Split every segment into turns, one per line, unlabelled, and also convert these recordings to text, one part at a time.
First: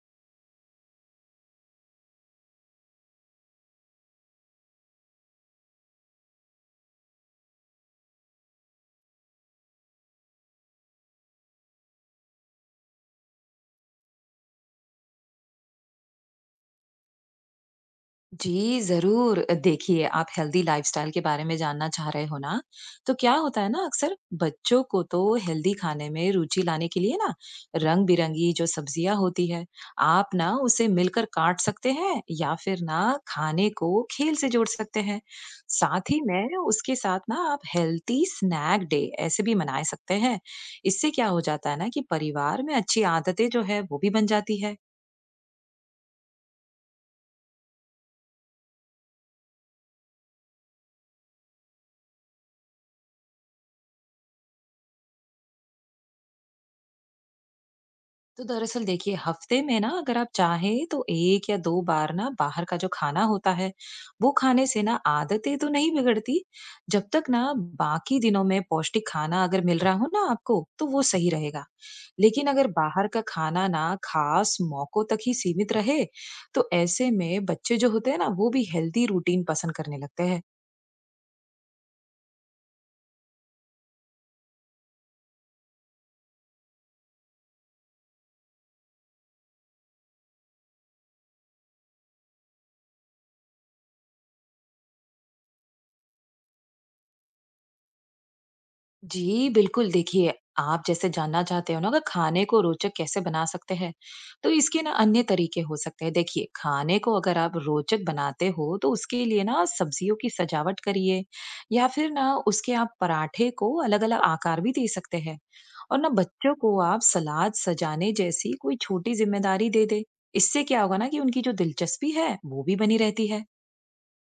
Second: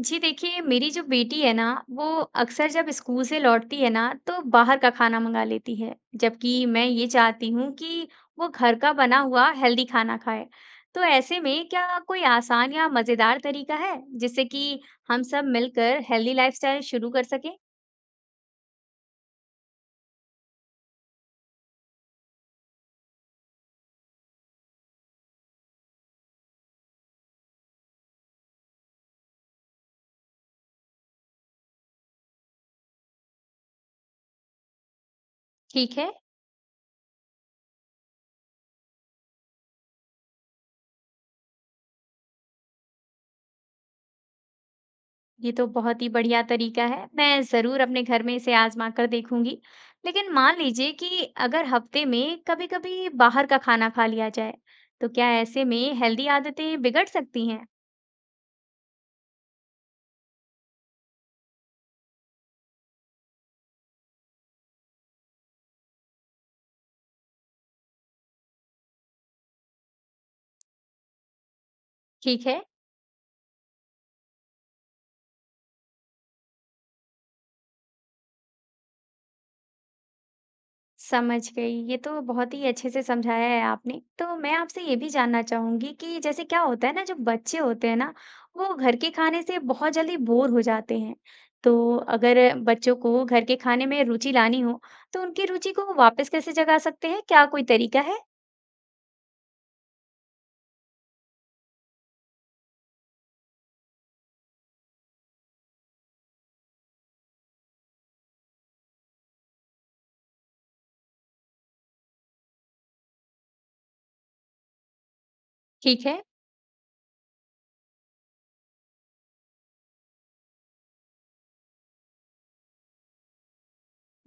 जी देखिए, मेरी जो बेटी है ना, वो अक्सर जब स्कूल से लौटती है ना, तो बाहर का खाना मंगा लेती है, जबकि मैं ये चाहती हूँ कि वो घर का बना हुआ हेल्दी खाना खाए। तो ऐसे में क्या कोई आसान या मज़ेदार तरीका है, जिससे कि हम सब मिलकर हेल्दी लाइफस्टाइल शुरू कर सकें?
जी, ज़रूर। देखिए, आप हेल्दी लाइफ़स्टाइल के बारे में जानना चाह रहे हो ना? तो क्या होता है ना, अक्सर बच्चों को तो हेल्दी खाने में रुचि लाने के लिए ना, रंग-बिरंगी जो सब्जियाँ होती है, आप ना उसे मिलकर काट सकते हैं या फिर ना खाने को खेल से जोड़ सकते हैं।
ठीक
साथ
है।
ही में उसके साथ ना आप हेल्दी स्नैक डे ऐसे भी मना सकते हैं। इससे क्या हो जाता है ना कि परिवार में अच्छी आदतें जो है, वो भी बन जाती है।
ये तो बहुत ही बढ़िया तरीका है। मैं जरूर अपने घर में इसे आजमा कर देखूंगी। लेकिन मान लीजिए कि अगर हफ्ते में कभी कभी बाहर का खाना खा लिया जाए, तो क्या ऐसे में हेल्दी आदतें बिगड़ सकती हैं?
तो दरअसल देखिए हफ्ते में ना अगर आप चाहें तो एक या दो बार ना बाहर का जो खाना होता है वो खाने से ना आदतें तो नहीं बिगड़ती। जब तक ना बाकी दिनों में पौष्टिक खाना अगर मिल रहा हो ना आपको तो वो सही रहेगा।
ठीक
लेकिन
है।
अगर बाहर का खाना ना खास मौकों तक ही सीमित रहे तो ऐसे में बच्चे जो होते हैं ना वो भी हेल्दी रूटीन पसंद करने लगते हैं।
समझ गई। ये तो बहुत ही अच्छे से समझाया है आपने। तो मैं आपसे ये भी जानना चाहूँगी कि जैसे क्या होता है ना, जो बच्चे होते हैं ना, वो घर के खाने से बहुत जल्दी बोर हो जाते हैं। तो अगर बच्चों को घर के खाने में रुचि लानी हो, तो उनकी रुचि को वापस कैसे जगा सकते हैं? क्या कोई तरीका है?
जी, बिल्कुल देखिए, आप जैसे जानना चाहते हो ना कि खाने को रोचक कैसे बना सकते हैं, तो इसके ना अन्य तरीके हो सकते हैं। देखिए, खाने को अगर आप रोचक बनाते हो, तो उसके लिए ना सब्जियों की सजावट करिए या फिर ना उसके आप पराठे को अलग-अलग आकार भी दे सकते हैं। और
ठीक
ना
है।
बच्चों को आप सलाद सजाने जैसी कोई छोटी जिम्मेदारी दे दें। इससे क्या होगा ना कि उनकी जो दिलचस्पी है, वो भी बनी रहती है।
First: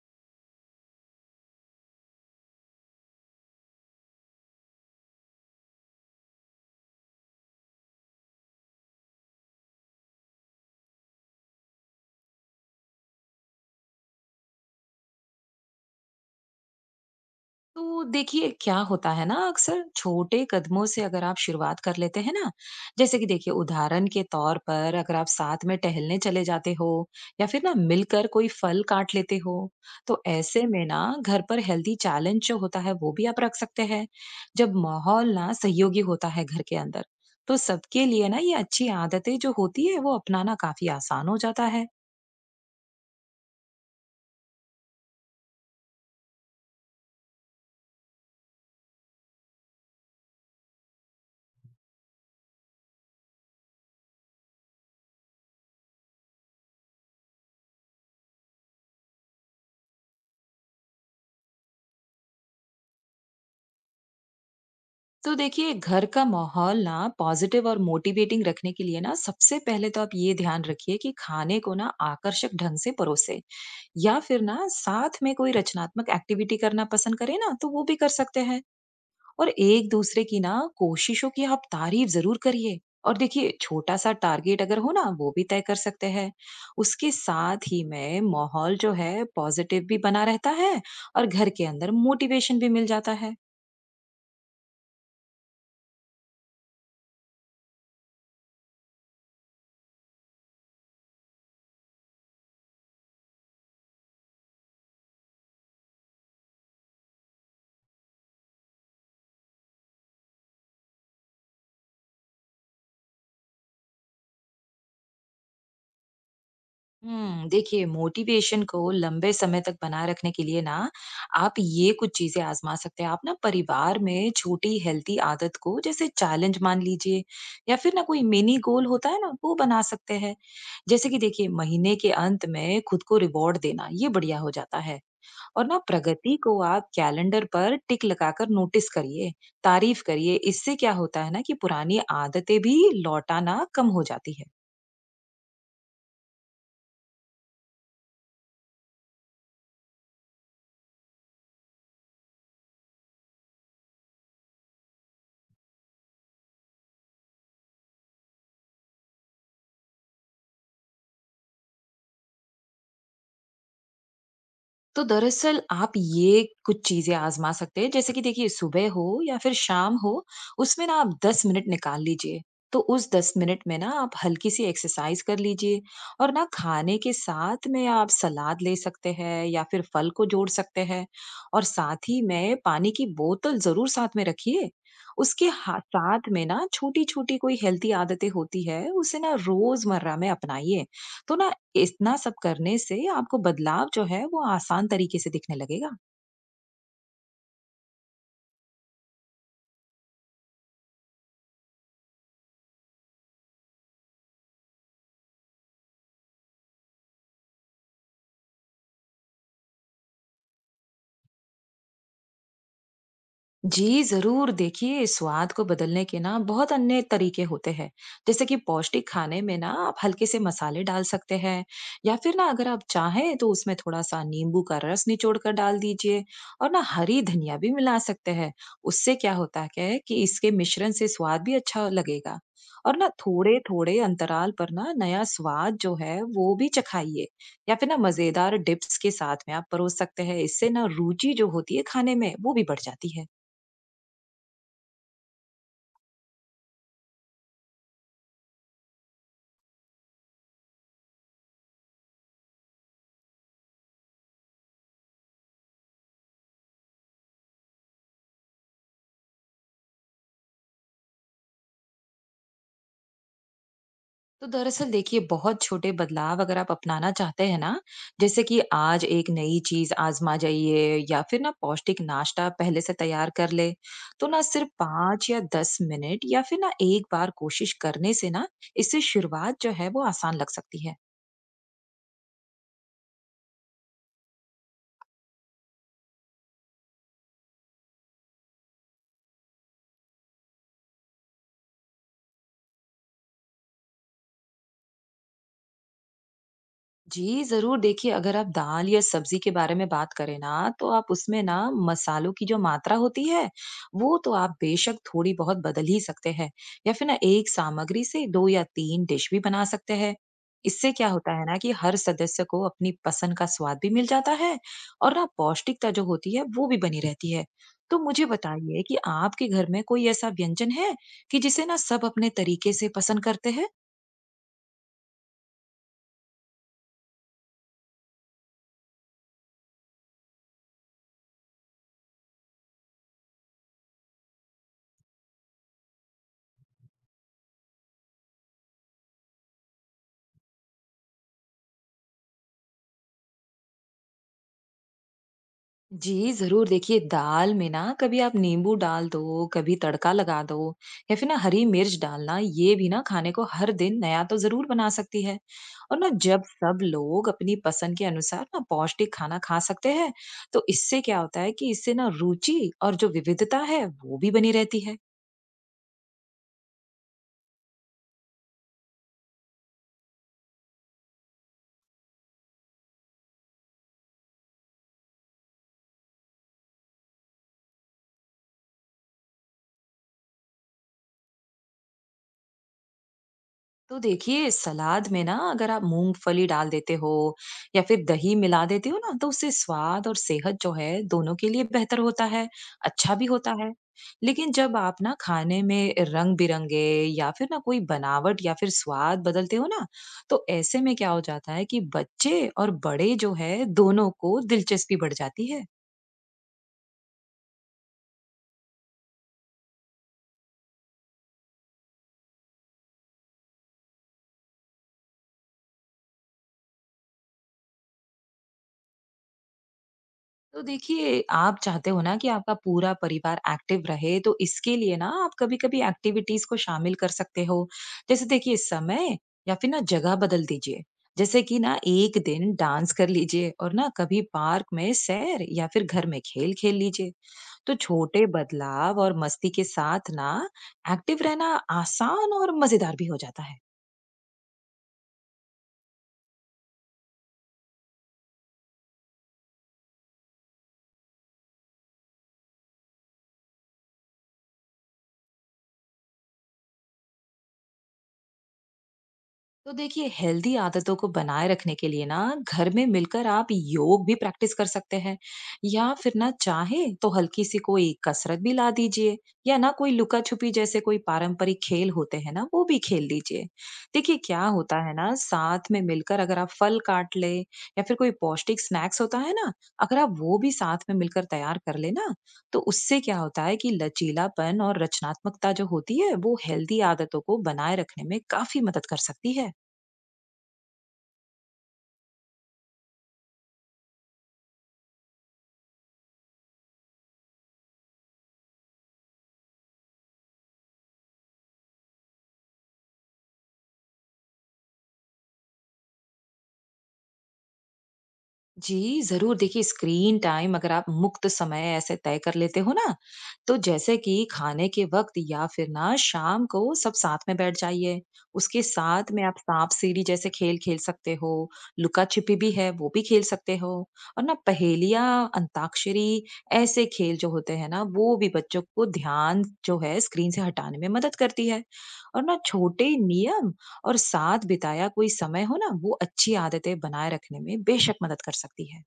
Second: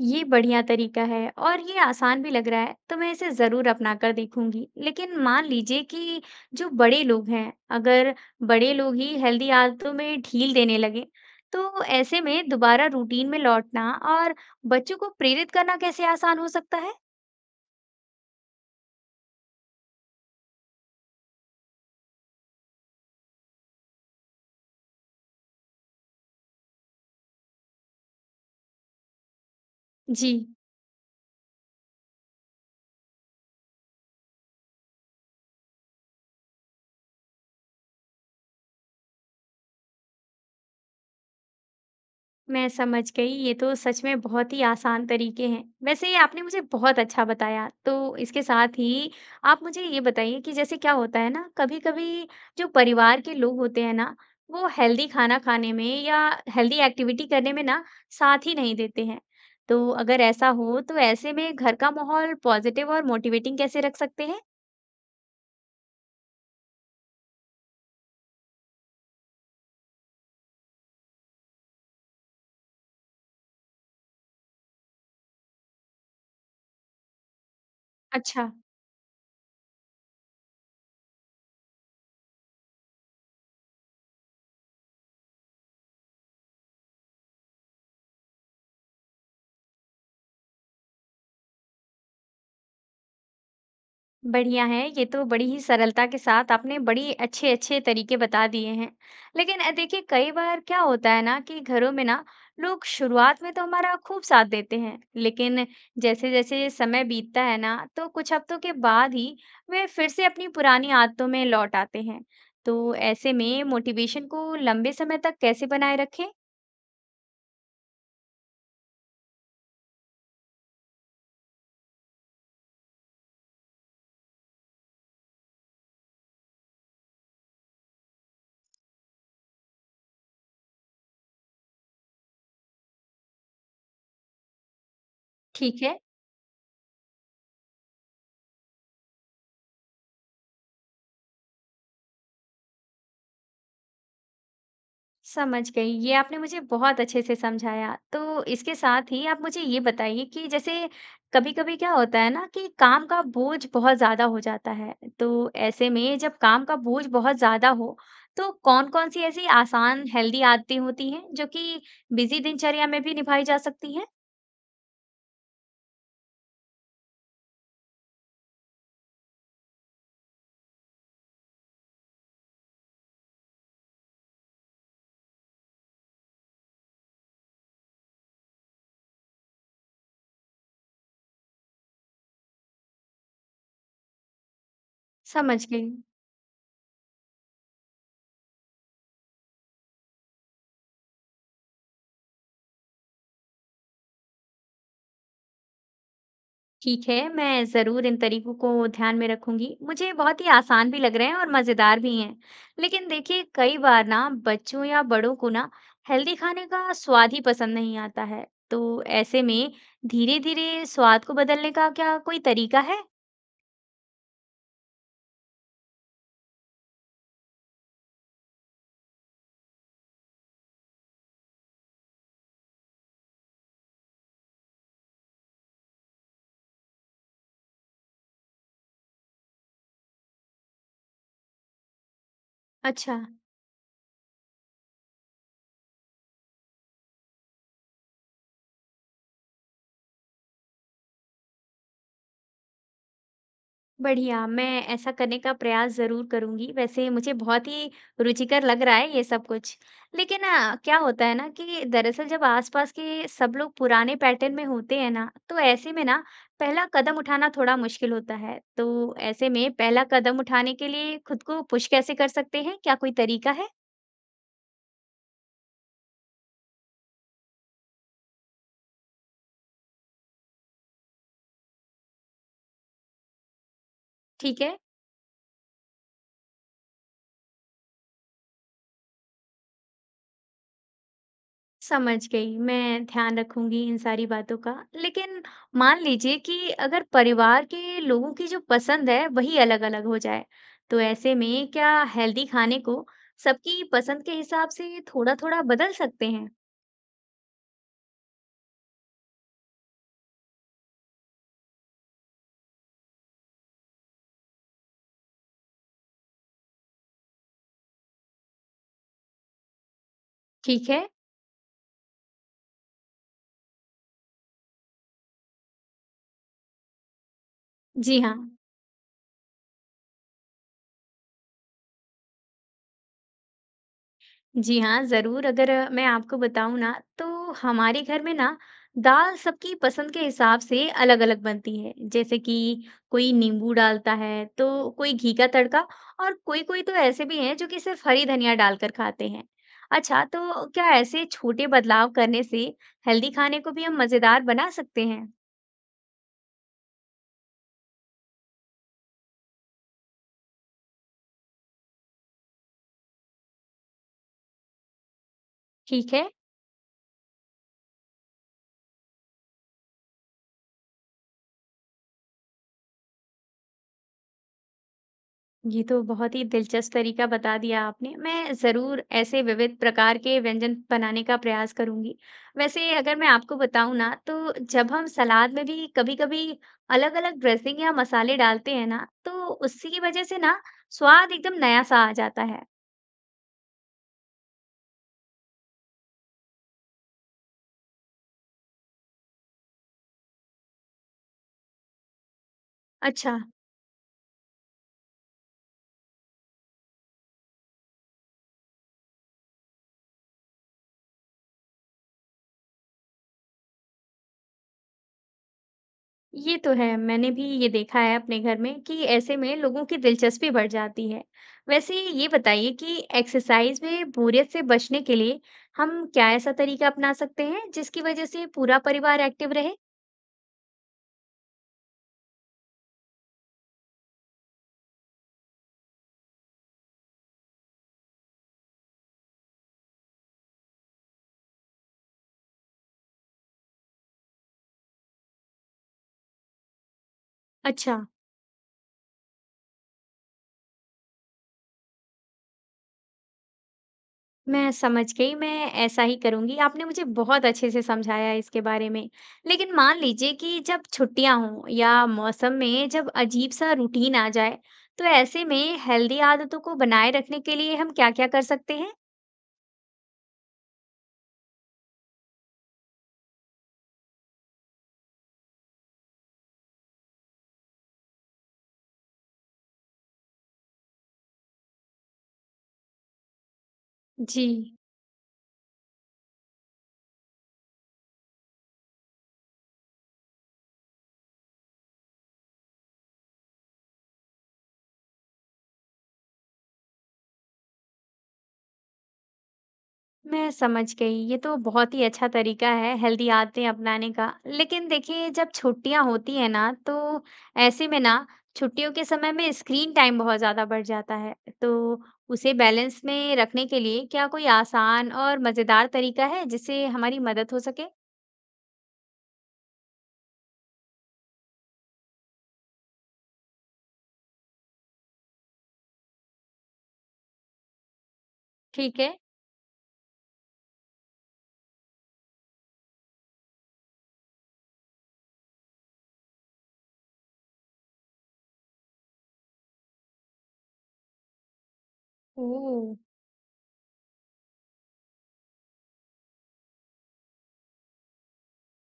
ये बढ़िया तरीका है और ये आसान भी लग रहा है, तो मैं इसे जरूर अपना कर देखूंगी। लेकिन मान लीजिए कि जो बड़े लोग हैं, अगर बड़े लोग ही हेल्दी आदतों में ढील देने लगे, तो ऐसे में दोबारा रूटीन में लौटना और बच्चों को प्रेरित करना कैसे आसान हो सकता है?
तो देखिए क्या होता है ना अक्सर छोटे कदमों से अगर आप शुरुआत कर लेते हैं ना, जैसे कि देखिए उदाहरण के तौर पर अगर आप साथ में टहलने चले जाते हो या फिर ना मिलकर कोई फल काट लेते हो, तो
जी।
ऐसे में ना घर पर हेल्दी चैलेंज जो होता है वो भी आप रख सकते हैं। जब माहौल ना सहयोगी होता है घर के अंदर तो सबके लिए ना ये अच्छी आदतें जो होती है वो अपनाना काफी आसान हो जाता है।
मैं समझ गई। ये तो सच में बहुत ही आसान तरीके हैं। वैसे ये आपने मुझे बहुत अच्छा बताया। तो इसके साथ ही आप मुझे ये बताइए कि जैसे क्या होता है ना, कभी कभी जो परिवार के लोग होते हैं ना, वो हेल्दी खाना खाने में या हेल्दी एक्टिविटी करने में ना साथ ही नहीं देते हैं। तो अगर ऐसा हो, तो ऐसे में घर का माहौल पॉजिटिव और मोटिवेटिंग कैसे रख सकते हैं?
तो देखिए घर का माहौल ना पॉजिटिव और मोटिवेटिंग रखने के लिए ना सबसे पहले तो आप ये ध्यान रखिए कि खाने को ना आकर्षक ढंग से परोसे या फिर ना साथ में कोई रचनात्मक एक्टिविटी करना पसंद करें ना तो वो भी कर सकते
अच्छा।
हैं। और एक दूसरे की ना कोशिशों की आप तारीफ जरूर करिए। और देखिए छोटा सा टारगेट अगर हो ना वो भी तय कर सकते हैं। उसके साथ ही में माहौल जो है पॉजिटिव भी बना रहता है और घर के अंदर मोटिवेशन भी मिल जाता है।
बढ़िया है, ये तो बड़ी ही सरलता के साथ आपने बड़ी अच्छे-अच्छे तरीके बता दिए हैं। लेकिन देखिए कई बार क्या होता है ना कि घरों में ना लोग शुरुआत में तो हमारा खूब साथ देते हैं, लेकिन जैसे-जैसे समय बीतता है ना, तो कुछ हफ्तों के बाद ही वे फिर से अपनी पुरानी आदतों में लौट आते हैं। तो ऐसे में मोटिवेशन को लंबे समय तक कैसे बनाए रखें?
देखिए मोटिवेशन को लंबे समय तक बनाए रखने के लिए ना आप ये कुछ चीजें आजमा सकते हैं। आप ना परिवार में छोटी हेल्थी आदत को जैसे चैलेंज मान लीजिए या फिर ना कोई मिनी गोल होता है ना वो बना सकते हैं। जैसे कि देखिए महीने के अंत में खुद को रिवॉर्ड देना ये बढ़िया हो जाता है। और ना
ठीक है।
प्रगति को आप कैलेंडर पर टिक लगाकर नोटिस करिए, तारीफ करिए। इससे क्या होता है ना कि पुरानी आदतें भी लौटाना कम हो जाती है।
समझ गई। ये आपने मुझे बहुत अच्छे से समझाया। तो इसके साथ ही आप मुझे ये बताइए कि जैसे कभी-कभी क्या होता है ना कि काम का बोझ बहुत ज़्यादा हो जाता है। तो ऐसे में जब काम का बोझ बहुत ज़्यादा हो, तो कौन-कौन सी ऐसी आसान हेल्दी आदतें होती हैं जो कि बिज़ी दिनचर्या में भी निभाई जा सकती हैं?
तो दरअसल आप ये कुछ चीज़ें आज़मा सकते हैं। जैसे कि देखिए सुबह हो या फिर शाम हो, उसमें ना आप 10 मिनट निकाल लीजिए। तो उस 10 मिनट में ना आप हल्की सी एक्सरसाइज कर लीजिए और ना खाने के साथ में आप सलाद ले सकते हैं या फिर फल को जोड़ सकते हैं। और साथ ही में पानी की बोतल ज़रूर साथ में रखिए। उसके
समझ
हा
गई।
साथ में ना छोटी-छोटी कोई हेल्दी आदतें होती है, उसे ना रोज़मर्रा में अपनाइए। तो ना कि इतना सब करने से आपको बदलाव जो है वो आसान तरीके से दिखने लगेगा।
ठीक है, मैं ज़रूर इन तरीकों को ध्यान में रखूंगी। मुझे बहुत ही आसान भी लग रहे हैं और मज़ेदार भी हैं। लेकिन देखिए, कई बार ना बच्चों या बड़ों को ना हेल्दी खाने का स्वाद ही पसंद नहीं आता है। तो ऐसे में धीरे-धीरे स्वाद को बदलने का क्या कोई तरीका है?
जी, ज़रूर। देखिए, स्वाद को बदलने के ना बहुत अन्य तरीके होते हैं। जैसे कि पौष्टिक खाने में ना आप हल्के से मसाले डाल सकते हैं या फिर ना अगर आप चाहें तो उसमें थोड़ा-सा नींबू का रस निचोड़ कर डाल दीजिए और ना हरी धनिया भी मिला सकते हैं। उससे क्या है कि इसके मिश्रण से स्वाद भी अच्छा लगेगा। और ना
अच्छा।
थोड़े-थोड़े अंतराल पर ना नया स्वाद जो है वो भी चखाइए या फिर ना मज़ेदार डिप्स के साथ में आप परोस सकते हैं। इससे ना रुचि जो होती है खाने में वो भी बढ़ जाती है।
बढ़िया, मैं ऐसा करने का प्रयास ज़रूर करूँगी। वैसे मुझे बहुत ही रुचिकर लग रहा है ये सब कुछ। लेकिन क्या होता है ना कि दरअसल जब आस-पास के सब लोग पुराने पैटर्न में होते हैं ना, तो ऐसे में ना पहला कदम उठाना थोड़ा मुश्किल होता है। तो ऐसे में पहला कदम उठाने के लिए खुद को पुश कैसे कर सकते हैं? क्या कोई तरीका है?
तो दरअसल देखिए बहुत छोटे बदलाव अगर आप अपनाना चाहते हैं ना, जैसे कि आज एक नई चीज आजमा जाइए या फिर ना पौष्टिक नाश्ता पहले से तैयार कर ले, तो ना
ठीक
सिर्फ
है।
पाँच या दस मिनट या फिर ना एक बार कोशिश करने से ना इससे शुरुआत जो है वो आसान लग सकती है।
समझ गई। मैं ध्यान रखूंगी इन सारी बातों का। लेकिन मान लीजिए कि अगर परिवार के लोगों की जो पसंद है वही अलग-अलग हो जाए, तो ऐसे में क्या हेल्दी खाने को सबकी पसंद के हिसाब से थोड़ा-थोड़ा बदल सकते हैं?
जी, ज़रूर देखिए अगर आप दाल या सब्ज़ी के बारे में बात करें ना, तो आप उसमें ना मसालों की जो मात्रा होती है, वो तो आप बेशक थोड़ी-बहुत बदल ही सकते हैं या फिर ना एक सामग्री से 2 या 3 डिश भी बना सकते हैं।
ठीक
इससे
है।
क्या होता है ना कि हर सदस्य को अपनी पसंद का स्वाद भी मिल जाता है और ना पौष्टिकता जो होती है, वो भी बनी रहती है। तो
जी
मुझे
हाँ।
बताइए कि आपके घर में कोई ऐसा व्यंजन है कि जिसे ना सब अपने तरीके से पसंद करते हैं?
जी हाँ, ज़रूर। अगर मैं आपको बताऊँ ना, तो हमारे घर में ना दाल सबकी पसंद के हिसाब से अलग-अलग बनती है। जैसे कि कोई नींबू डालता है, तो कोई घी का तड़का, और कोई-कोई तो ऐसे भी हैं जो कि सिर्फ़ हरी धनिया डालकर खाते हैं। अच्छा, तो क्या ऐसे छोटे बदलाव करने से हेल्दी खाने को भी हम मज़ेदार बना सकते हैं?
जी, ज़रूर देखिए दाल में ना कभी आप नींबू डाल दो, कभी तड़का लगा दो या फिर ना हरी मिर्च डालना, ये भी ना खाने को हर दिन नया तो ज़रूर बना सकती है। और ना
ठीक है।
जब सब लोग अपनी पसंद के अनुसार ना पौष्टिक खाना खा सकते हैं, तो इससे क्या होता है कि इससे ना रुचि और जो विविधता है, वो भी बनी रहती है।
ये तो बहुत ही दिलचस्प तरीका बता दिया आपने। मैं ज़रूर ऐसे विविध प्रकार के व्यंजन बनाने का प्रयास करूँगी। वैसे अगर मैं आपको बताऊँ ना, तो जब हम सलाद में भी कभी-कभी अलग-अलग ड्रेसिंग या मसाले डालते हैं ना, तो उसी की वजह से ना स्वाद एकदम नया-सा आ जाता है।
तो देखिए सलाद में ना अगर आप मूंगफली डाल देते हो या फिर दही मिला देते हो ना तो उससे स्वाद और सेहत जो है दोनों के लिए बेहतर होता है, अच्छा भी
अच्छा,
होता है। लेकिन जब आप ना खाने में रंग बिरंगे या फिर ना कोई बनावट या फिर स्वाद बदलते हो ना तो ऐसे में क्या हो जाता है कि बच्चे और बड़े जो है दोनों को दिलचस्पी बढ़ जाती है।
ये तो है। मैंने भी ये देखा है अपने घर में कि ऐसे में लोगों की दिलचस्पी बढ़ जाती है। वैसे ये बताइए कि एक्सरसाइज में बोरियत से बचने के लिए हम क्या ऐसा तरीका अपना सकते हैं जिसकी वजह से पूरा परिवार एक्टिव रहे?
तो देखिए, आप चाहते हो ना कि आपका पूरा परिवार एक्टिव रहे, तो इसके लिए ना आप कभी-कभी एक्टिविटीज़ को शामिल कर सकते हो। जैसे देखिए समय या फिर ना जगह बदल दीजिए। जैसे कि ना 1 दिन डांस कर लीजिए और ना कभी पार्क में सैर या फिर घर में खेल खेल लीजिए। तो
अच्छा।
छोटे बदलाव और मस्ती के साथ ना एक्टिव रहना आसान और मज़ेदार भी हो जाता है।
मैं समझ गई। मैं ऐसा ही करूंगी। आपने मुझे बहुत अच्छे से समझाया है इसके बारे में। लेकिन मान लीजिए कि जब छुट्टियां हों या मौसम में जब अजीब सा रूटीन आ जाए, तो ऐसे में हेल्दी आदतों को बनाए रखने के लिए हम क्या-क्या कर सकते हैं?
तो देखिए हेल्दी आदतों को बनाए रखने के लिए ना घर में मिलकर आप योग भी प्रैक्टिस कर सकते हैं या फिर ना चाहे तो हल्की सी कोई कसरत भी ला दीजिए या ना कोई लुका छुपी जैसे कोई पारंपरिक खेल होते हैं ना वो भी खेल लीजिए। देखिए क्या
जी।
होता है ना साथ में मिलकर अगर आप फल काट ले या फिर कोई पौष्टिक स्नैक्स होता है ना, अगर आप वो भी साथ में मिलकर तैयार कर ले ना, तो उससे क्या होता है कि लचीलापन और रचनात्मकता जो होती है वो हेल्दी आदतों को बनाए रखने में काफी मदद कर सकती है।
मैं समझ गई। ये तो बहुत ही अच्छा तरीका है हेल्दी आदतें अपनाने का। लेकिन देखिए जब छुट्टियां होती है ना, तो ऐसे में ना छुट्टियों के समय में स्क्रीन टाइम बहुत ज़्यादा बढ़ जाता है। तो उसे बैलेंस में रखने के लिए क्या कोई आसान और मज़ेदार तरीका है जिससे हमारी मदद हो सके?
जी, ज़रूर देखिए स्क्रीन टाइम अगर आप मुक्त समय ऐसे तय कर लेते हो ना, तो जैसे कि खाने के वक़्त या फिर ना शाम को सब साथ में बैठ जाइए। उसके
ठीक
साथ
है।
में आप साँप-सीढ़ी जैसे खेल खेल सकते हो, लुका-छिपी भी है वो भी खेल सकते हो और ना पहेलियाँ, अंताक्षरी ऐसे खेल जो होते हैं ना वो भी बच्चों को ध्यान जो है स्क्रीन से हटाने में मदद करती है। और ना
ओह!
छोटे नियम और साथ बिताया कोई समय हो ना वो अच्छी आदतें बनाए रखने में बेशक मदद कर सकती है।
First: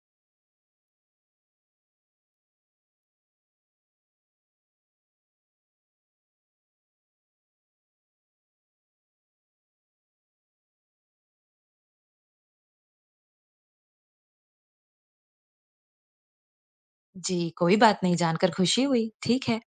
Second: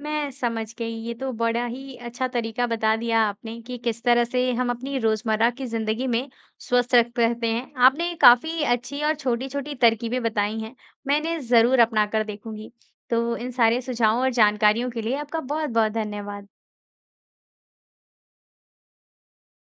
मैं समझ गई। ये तो बड़ा ही अच्छा तरीका बता दिया आपने कि किस तरह से हम अपनी रोज़मर्रा की ज़िंदगी में स्वस्थ रख रहते हैं। आपने काफ़ी अच्छी और छोटी-छोटी तरकीबें बताई हैं। मैं इन्हें ज़रूर अपना कर देखूँगी। तो इन सारे सुझावों और जानकारियों के लिए आपका बहुत-बहुत धन्यवाद।
जी, कोई बात नहीं। जानकर खुशी हुई। ठीक है।